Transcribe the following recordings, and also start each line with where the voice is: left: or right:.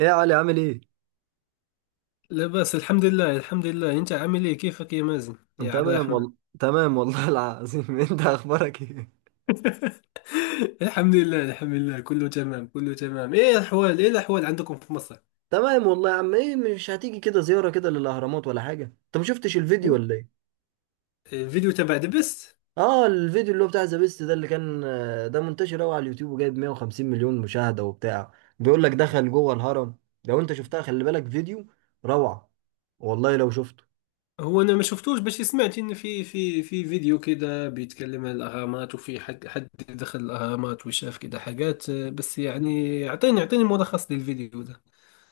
right: ايه يا علي عامل ايه؟
left: لا بأس، الحمد لله، الحمد لله. انت عامل ايه؟ كيفك يا مازن
right: أنا
left: يا عبد
right: تمام
left: الرحمن؟
right: والله. تمام والله العظيم. انت اخبارك ايه؟
left: الحمد لله، الحمد لله، كله تمام كله تمام. ايه الاحوال، ايه الاحوال عندكم في مصر؟
right: تمام والله يا عم. ايه، مش هتيجي كده زيارة كده للاهرامات ولا حاجة؟ انت ما شفتش الفيديو ولا ايه؟
left: الفيديو تبع دبست.
right: اه، الفيديو اللي هو بتاع ذا بيست ده اللي كان ده منتشر قوي على اليوتيوب وجايب 150 مليون مشاهدة وبتاع. بيقول لك دخل جوه الهرم. لو انت شفتها خلي بالك، فيديو روعة والله لو شفته.
left: هو انا ما شفتوش، بس سمعت ان في فيديو كده بيتكلم عن الاهرامات، وفي حد دخل الاهرامات وشاف كده حاجات، بس يعني اعطيني اعطيني ملخص للفيديو ده.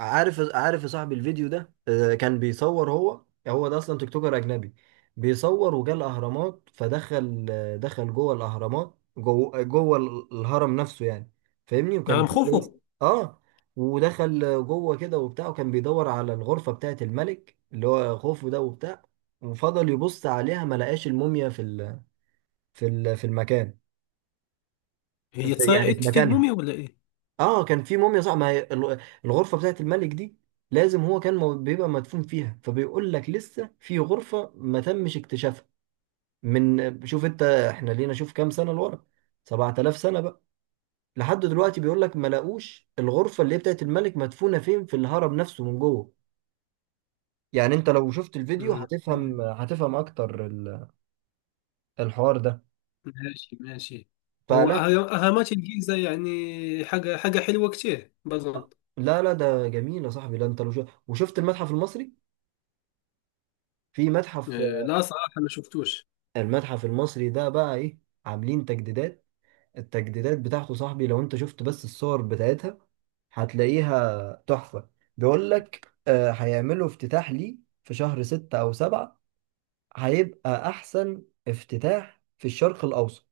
right: عارف عارف يا صاحبي، الفيديو ده كان بيصور هو. هو ده اصلا تيك توكر اجنبي. بيصور وجا الاهرامات فدخل آه، دخل جوه الاهرامات، جوه جوه الهرم نفسه يعني، فاهمني.
left: انا
right: وكان في زي،
left: مخوفه.
right: اه، ودخل جوه كده وبتاع، وكان بيدور على الغرفه بتاعه الملك اللي هو خوفو ده وبتاع. وفضل يبص عليها ما لقاش الموميا في المكان،
left: هي
right: في يعني
left: تصارعة
right: في مكانها.
left: الموميا ولا ايه؟
right: اه، كان في موميا صح، ما هي الغرفه بتاعت الملك دي لازم هو كان بيبقى مدفون فيها. فبيقول لك لسه في غرفه ما تمش اكتشافها. من شوف انت، احنا لينا شوف كام سنه لورا؟ 7000 سنه بقى. لحد دلوقتي بيقول لك ما لاقوش الغرفه اللي هي بتاعت الملك مدفونه فين في الهرم نفسه من جوه. يعني انت لو شفت الفيديو
left: مم.
right: هتفهم اكتر الحوار ده.
left: ماشي ماشي. هو
right: فلا،
left: ها ماتش الجيزة يعني حاجة حاجة حلوة كتير بظن.
right: لا لا، ده جميل يا صاحبي. لا انت لو شفت وشفت المتحف المصري، في متحف.
left: آه، لا صراحة ما شفتوش.
right: المتحف المصري ده بقى ايه، عاملين تجديدات. التجديدات بتاعته صاحبي، لو انت شفت بس الصور بتاعتها هتلاقيها تحفة. بيقول لك هيعملوا افتتاح ليه في شهر 6 أو 7. هيبقى احسن افتتاح في الشرق الاوسط.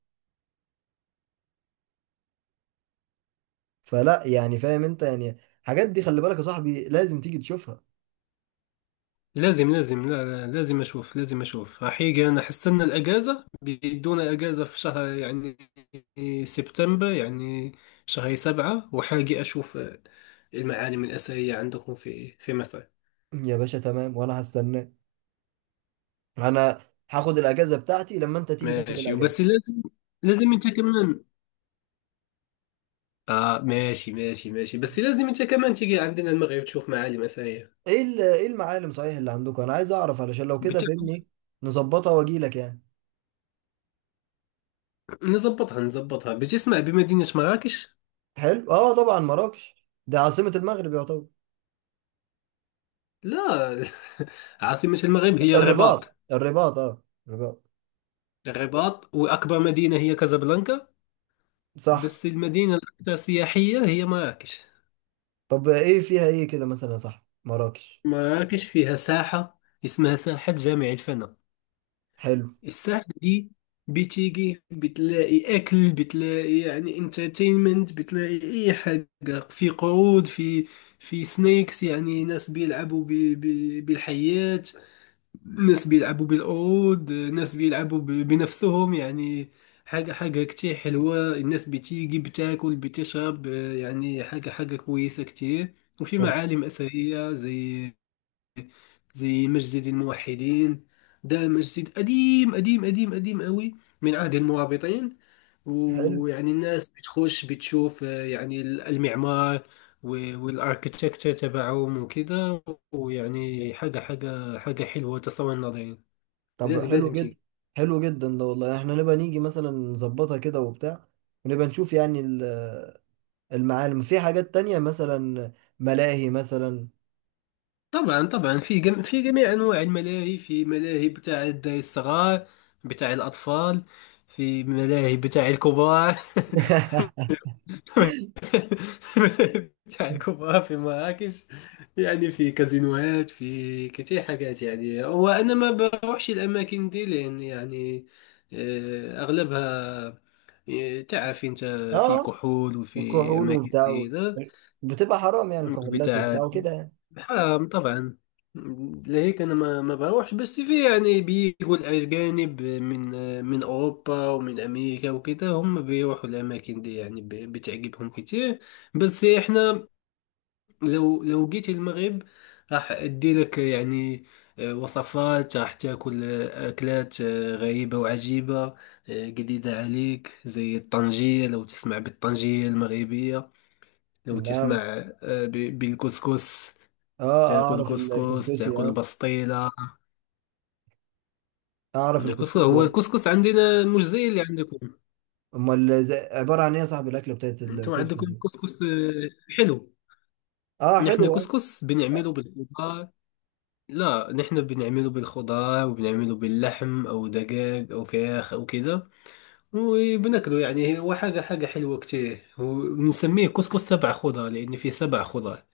right: فلا يعني، فاهم انت يعني. الحاجات دي خلي بالك يا صاحبي، لازم تيجي تشوفها.
left: لازم لازم، لا لا، لازم أشوف، لازم أشوف حقيقة. أنا حستنى الأجازة، بيدونا أجازة في شهر يعني سبتمبر، يعني شهر سبعة وحاجة أشوف المعالم الأثرية عندكم في مصر.
right: يا باشا تمام، وانا هستناك. انا هاخد الاجازة بتاعتي لما انت تيجي تاخد
left: ماشي وبس
right: الاجازة.
left: لازم، لازم أنت كمان. آه، ماشي ماشي ماشي، بس لازم أنت كمان تيجي عندنا المغرب تشوف معالم أثرية.
right: ايه المعالم صحيح اللي عندكم؟ انا عايز اعرف، علشان لو كده فهمني نظبطها واجي لك يعني.
left: نظبطها نظبطها، باش اسمع بمدينة مراكش.
right: حلو. اه، طبعا مراكش ده عاصمة المغرب يعتبر.
left: لا، عاصمة المغرب هي الرباط.
right: الرباط الرباط، اه، الرباط.
left: الرباط، وأكبر مدينة هي كازابلانكا.
right: صح.
left: بس المدينة الأكثر سياحية هي مراكش.
right: طب ايه فيها ايه كده مثلا، صح، مراكش؟
left: مراكش فيها ساحة اسمها ساحة جامع الفناء.
right: حلو.
left: الساحة دي بتيجي بتلاقي أكل، بتلاقي يعني انترتينمنت، بتلاقي أي حاجة، في قرود، في سنيكس، يعني ناس بيلعبوا بالحيات، ناس بيلعبوا بالعود، ناس بيلعبوا بنفسهم يعني. حاجة حاجة كتير حلوة، الناس بتيجي بتاكل بتشرب، يعني حاجة حاجة كويسة كتير. وفي
right: طب
left: معالم أثرية زي مسجد الموحدين. ده مسجد قديم قديم قديم قديم قوي، من عهد المرابطين.
right: حلو.
left: ويعني الناس بتخش بتشوف يعني المعمار والاركتكتشر تبعهم وكده. ويعني حاجة حاجة حاجة حلوة، تصور نظير.
right: طب
left: لازم
right: حلو
left: لازم
right: جدا.
left: تيجي.
right: حلو جدا ده والله. احنا نبقى نيجي مثلا، نظبطها كده وبتاع، ونبقى نشوف يعني المعالم، في حاجات تانية مثلا، ملاهي مثلا.
left: طبعا طبعا، في جميع انواع الملاهي، في ملاهي بتاع الدراري الصغار، بتاع الاطفال. في ملاهي بتاع الكبار. ملاهي بتاع الكبار في مراكش، يعني في كازينوهات، في كتير حاجات يعني. وانا ما بروحش الاماكن دي، لان يعني آه، اغلبها تعرف انت، في
right: اه،
left: كحول وفي
right: الكحول
left: اماكن
right: وبتاع
left: زي ده
right: بتبقى حرام يعني، الكحولات
left: بتاع.
right: وبتاع وكده يعني.
left: آه طبعا. لهيك انا ما بروحش، بس في يعني بيجوا الاجانب من اوروبا ومن امريكا، وكده هم بيروحوا الاماكن دي، يعني بتعجبهم كتير. بس احنا، لو جيت المغرب، راح ادي لك يعني وصفات، راح تاكل اكلات غريبة وعجيبة، جديدة عليك، زي الطنجية، لو تسمع بالطنجية المغربية، لو تسمع
right: لا.
left: بالكسكس.
right: اه،
left: تاكل
right: اعرف
left: كسكس،
right: الكسكسي،
left: تاكل
right: اه.
left: بسطيلة.
right: اعرف
left: الكسكس،
right: الكسكسي،
left: هو
right: اه.
left: الكسكس عندنا مش زي اللي عندكم.
right: امال عباره عن ايه يا صاحبي الاكله بتاعت
left: انتم
right: الكسكس
left: عندكم
right: دي؟
left: كسكس حلو.
right: اه،
left: نحن
right: حلوه.
left: كسكس بنعمله بالخضار. لا، نحن بنعمله بالخضار، وبنعمله باللحم او دجاج او فراخ او كده. وبناكله يعني، هو حاجة حاجة حلوة كتير، وبنسميه كسكس سبع خضار لان فيه سبع خضار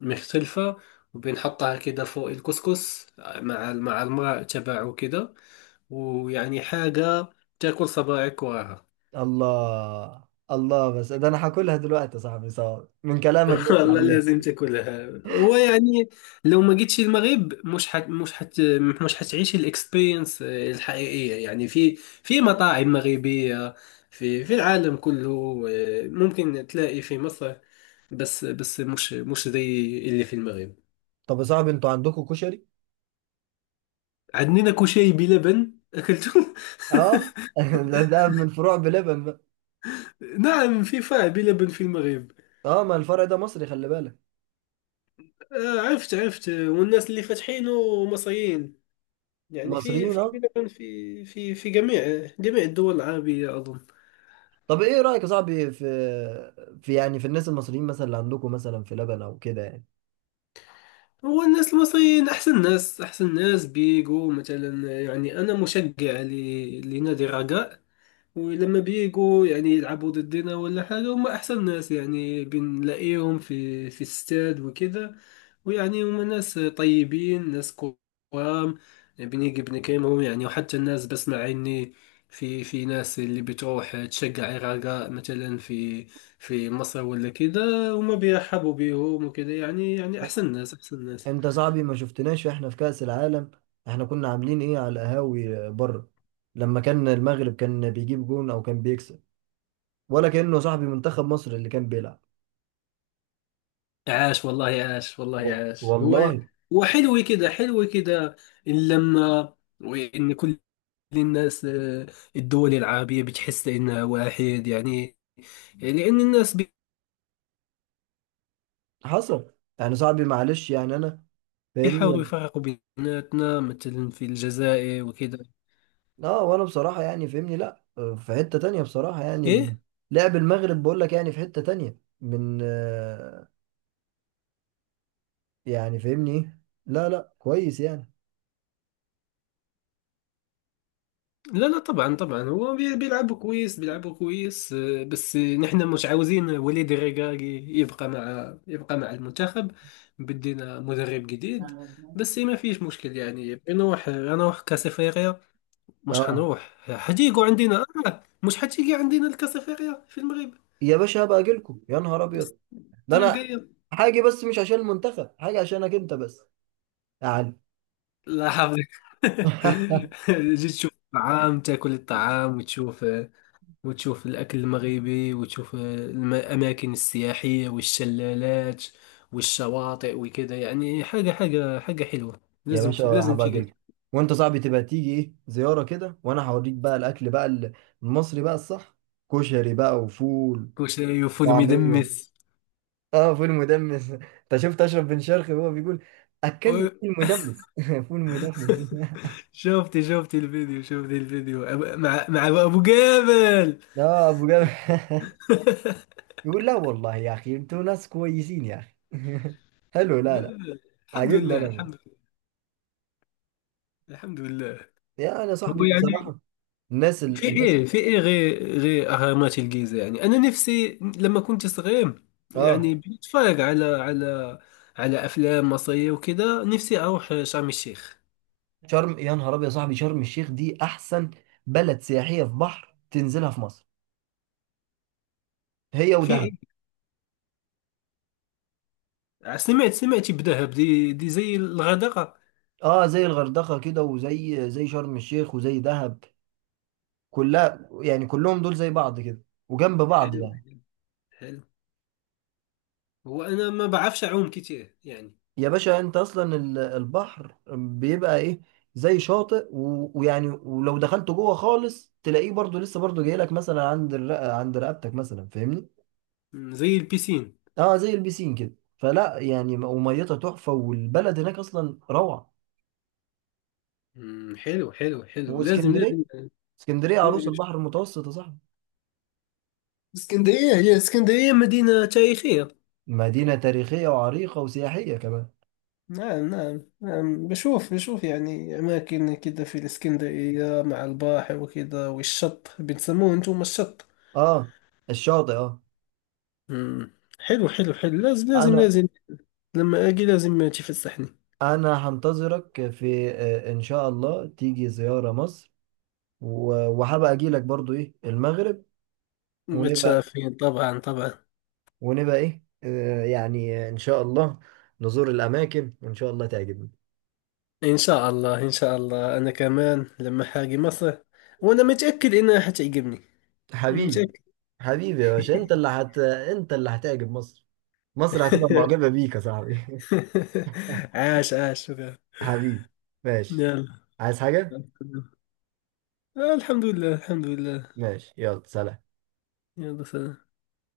left: مختلفة. وبنحطها كده فوق الكسكس مع الماء تبعه كده. ويعني حاجة تاكل صباعك وراها.
right: الله. الله، بس ده انا هاكلها دلوقتي يا صاحبي، صعب من كلامك بس
left: والله
right: عنها.
left: لازم تاكلها. هو يعني لو ما جيتش المغرب مش حتعيش الاكسبيرينس الحقيقية يعني، في مطاعم مغربية في العالم كله ممكن تلاقي في مصر، بس مش زي اللي في المغرب.
right: طب يا صاحبي، انتوا عندكم كشري؟
left: عندنا كشري بلبن أكلته.
right: اه. ده من فروع بلبن بقى.
left: نعم، فيفا بلبن في المغرب.
right: اه، ما الفرع ده مصري، خلي بالك.
left: آه، عرفت عرفت والناس اللي فاتحينه مصريين. يعني في
right: مصريين،
left: في
right: اه.
left: بلبن في جميع الدول العربية أظن.
right: طب ايه رايك يا صاحبي في الناس المصريين مثلا اللي عندكم مثلا في لبن او كده يعني؟
left: هو الناس المصريين أحسن ناس أحسن ناس، بيجو مثلا. يعني أنا مشجع لنادي الرجاء. ولما بيجوا يعني يلعبوا ضدنا ولا حاجة، هم أحسن ناس يعني، بنلاقيهم في استاد وكذا. ويعني هم ناس طيبين، ناس كرام. بنيجي بنكلمهم يعني، وحتى الناس بسمع إني في ناس اللي بتروح تشجع الرجاء مثلا في في مصر ولا كذا، هما بيرحبوا بيهم وكذا يعني أحسن ناس، أحسن ناس.
right: انت صاحبي ما شفتناش احنا في كأس العالم. احنا كنا عاملين ايه على القهاوي بره، لما كان المغرب كان بيجيب جون او كان بيكسب؟ ولا كأنه صاحبي منتخب مصر اللي كان بيلعب.
left: عاش والله، عاش والله، عاش!
right: والله،
left: هو وحلو كده، حلو كده، اللمة. وإن كل الناس الدول العربية بتحس إنها واحد يعني. لأن الناس
right: حصل. يعني صاحبي معلش، يعني انا فاهمني
left: بيحاولوا
right: يعني.
left: يفرقوا بيناتنا، مثلا في الجزائر وكذا.
right: اه، وانا بصراحة يعني فاهمني، لا في حتة تانية بصراحة يعني
left: إيه.
right: لعب المغرب بقول لك، يعني في حتة تانية من يعني فاهمني، ايه. لا لا، كويس يعني.
left: لا لا، طبعا طبعا، هو بيلعبوا كويس، بيلعبوا كويس بس نحن مش عاوزين وليد الركراكي يبقى مع المنتخب. بدينا مدرب جديد. بس ما فيش مشكل يعني، نروح كاس افريقيا. مش
right: اه.
left: حنروح، حتيجوا عندنا مش حتيجي عندنا الكاس افريقيا في المغرب
right: يا باشا، هبقى اجيلكم يا نهار ابيض. ده
left: السنة
right: انا
left: الجاية.
right: حاجه، بس مش عشان المنتخب، حاجه عشانك انت بس يعني.
left: لا، حافظك. جيت تشوف الطعام، تاكل الطعام، وتشوف الاكل المغربي، وتشوف الاماكن السياحيه والشلالات والشواطئ وكذا، يعني حاجه حاجه حاجه حلوه،
right: يا باشا،
left: لازم
right: هبقى
left: تيجي.
right: اجيلك. وانت صاحبي تبقى تيجي ايه زياره كده، وانا هوريك بقى الاكل بقى المصري بقى الصح. كشري بقى، وفول،
left: كشري وفول
right: وطعميه.
left: مدمس.
right: اه، فول مدمس. انت شفت اشرف بن شرقي وهو بيقول اكلني
left: أو-
right: فول مدمس؟ فول مدمس.
left: شفتي الفيديو، مع ابو جابل.
right: لا، ابو جابر. يقول لا والله يا اخي، انتوا ناس كويسين يا اخي. حلو.
left: لا.
right: لا لا،
left: الحمد
right: عاجبني
left: لله،
right: انا
left: الحمد لله، الحمد لله.
right: يا انا
left: هو
right: صاحبي
left: يعني
right: بصراحه، الناس
left: في
right: الناس،
left: ايه، في ايه غير اهرامات الجيزه، يعني انا نفسي لما كنت صغير
right: اه.
left: يعني بنتفرج على على افلام مصريه وكذا، نفسي اروح شرم الشيخ.
right: شرم يا نهار ابيض يا صاحبي. شرم الشيخ دي احسن بلد سياحيه في بحر تنزلها في مصر، هي
left: في
right: ودهب.
left: ايه؟ سمعتي بدهب، دي زي الغردقه.
right: اه، زي الغردقه كده، وزي شرم الشيخ وزي دهب. كلها يعني، كلهم دول زي بعض كده، وجنب بعض
left: حلو
right: يعني.
left: حلو حلو. هو انا ما بعرفش اعوم كتير يعني.
right: يا باشا انت اصلا البحر بيبقى ايه، زي شاطئ، ويعني ولو دخلت جوه خالص تلاقيه برضو لسه، برضو جاي لك مثلا عند رقبتك مثلا، فاهمني.
left: زي البيسين.
right: اه، زي البيسين كده، فلا يعني، وميتها تحفه، والبلد هناك اصلا روعه.
left: حلو حلو حلو، لازم
right: واسكندريه،
left: لازم
right: اسكندريه
left: لازم
right: عروس
left: نشوف.
right: البحر المتوسط يا صاحبي.
left: اسكندريه، هي اسكندريه مدينه تاريخيه.
right: مدينه تاريخيه وعريقه وسياحيه كمان.
left: نعم نعم نعم، بشوف يعني أماكن كده في الإسكندرية مع البحر وكده، والشط بتسموه أنتم الشط.
right: اه، الشاطئ، اه.
left: مم. حلو حلو حلو، لازم لازم
right: انا،
left: لازم. لما أجي لازم تفسحني.
right: انا هنتظرك في آه، ان شاء الله تيجي زياره مصر. وهبقى اجي لك برضو ايه المغرب. ونبقى
left: متشافين طبعا طبعا.
right: ونبقى ايه يعني ان شاء الله نزور الاماكن، وان شاء الله تعجبني.
left: إن شاء الله، إن شاء الله، أنا كمان لما حاجي مصر وأنا متأكد إنها حتعجبني. أنا
right: حبيبي.
left: متأكد.
right: حبيبي يا باشا، انت اللي هتعجب مصر. مصر هتبقى معجبة بيك يا صاحبي.
left: عاش، عاش، شكرا.
right: حبيبي. ماشي.
left: يلا.
right: عايز حاجة؟
left: الحمد لله، الحمد لله.
right: ماشي، يلا سلام.
left: يلا سلام.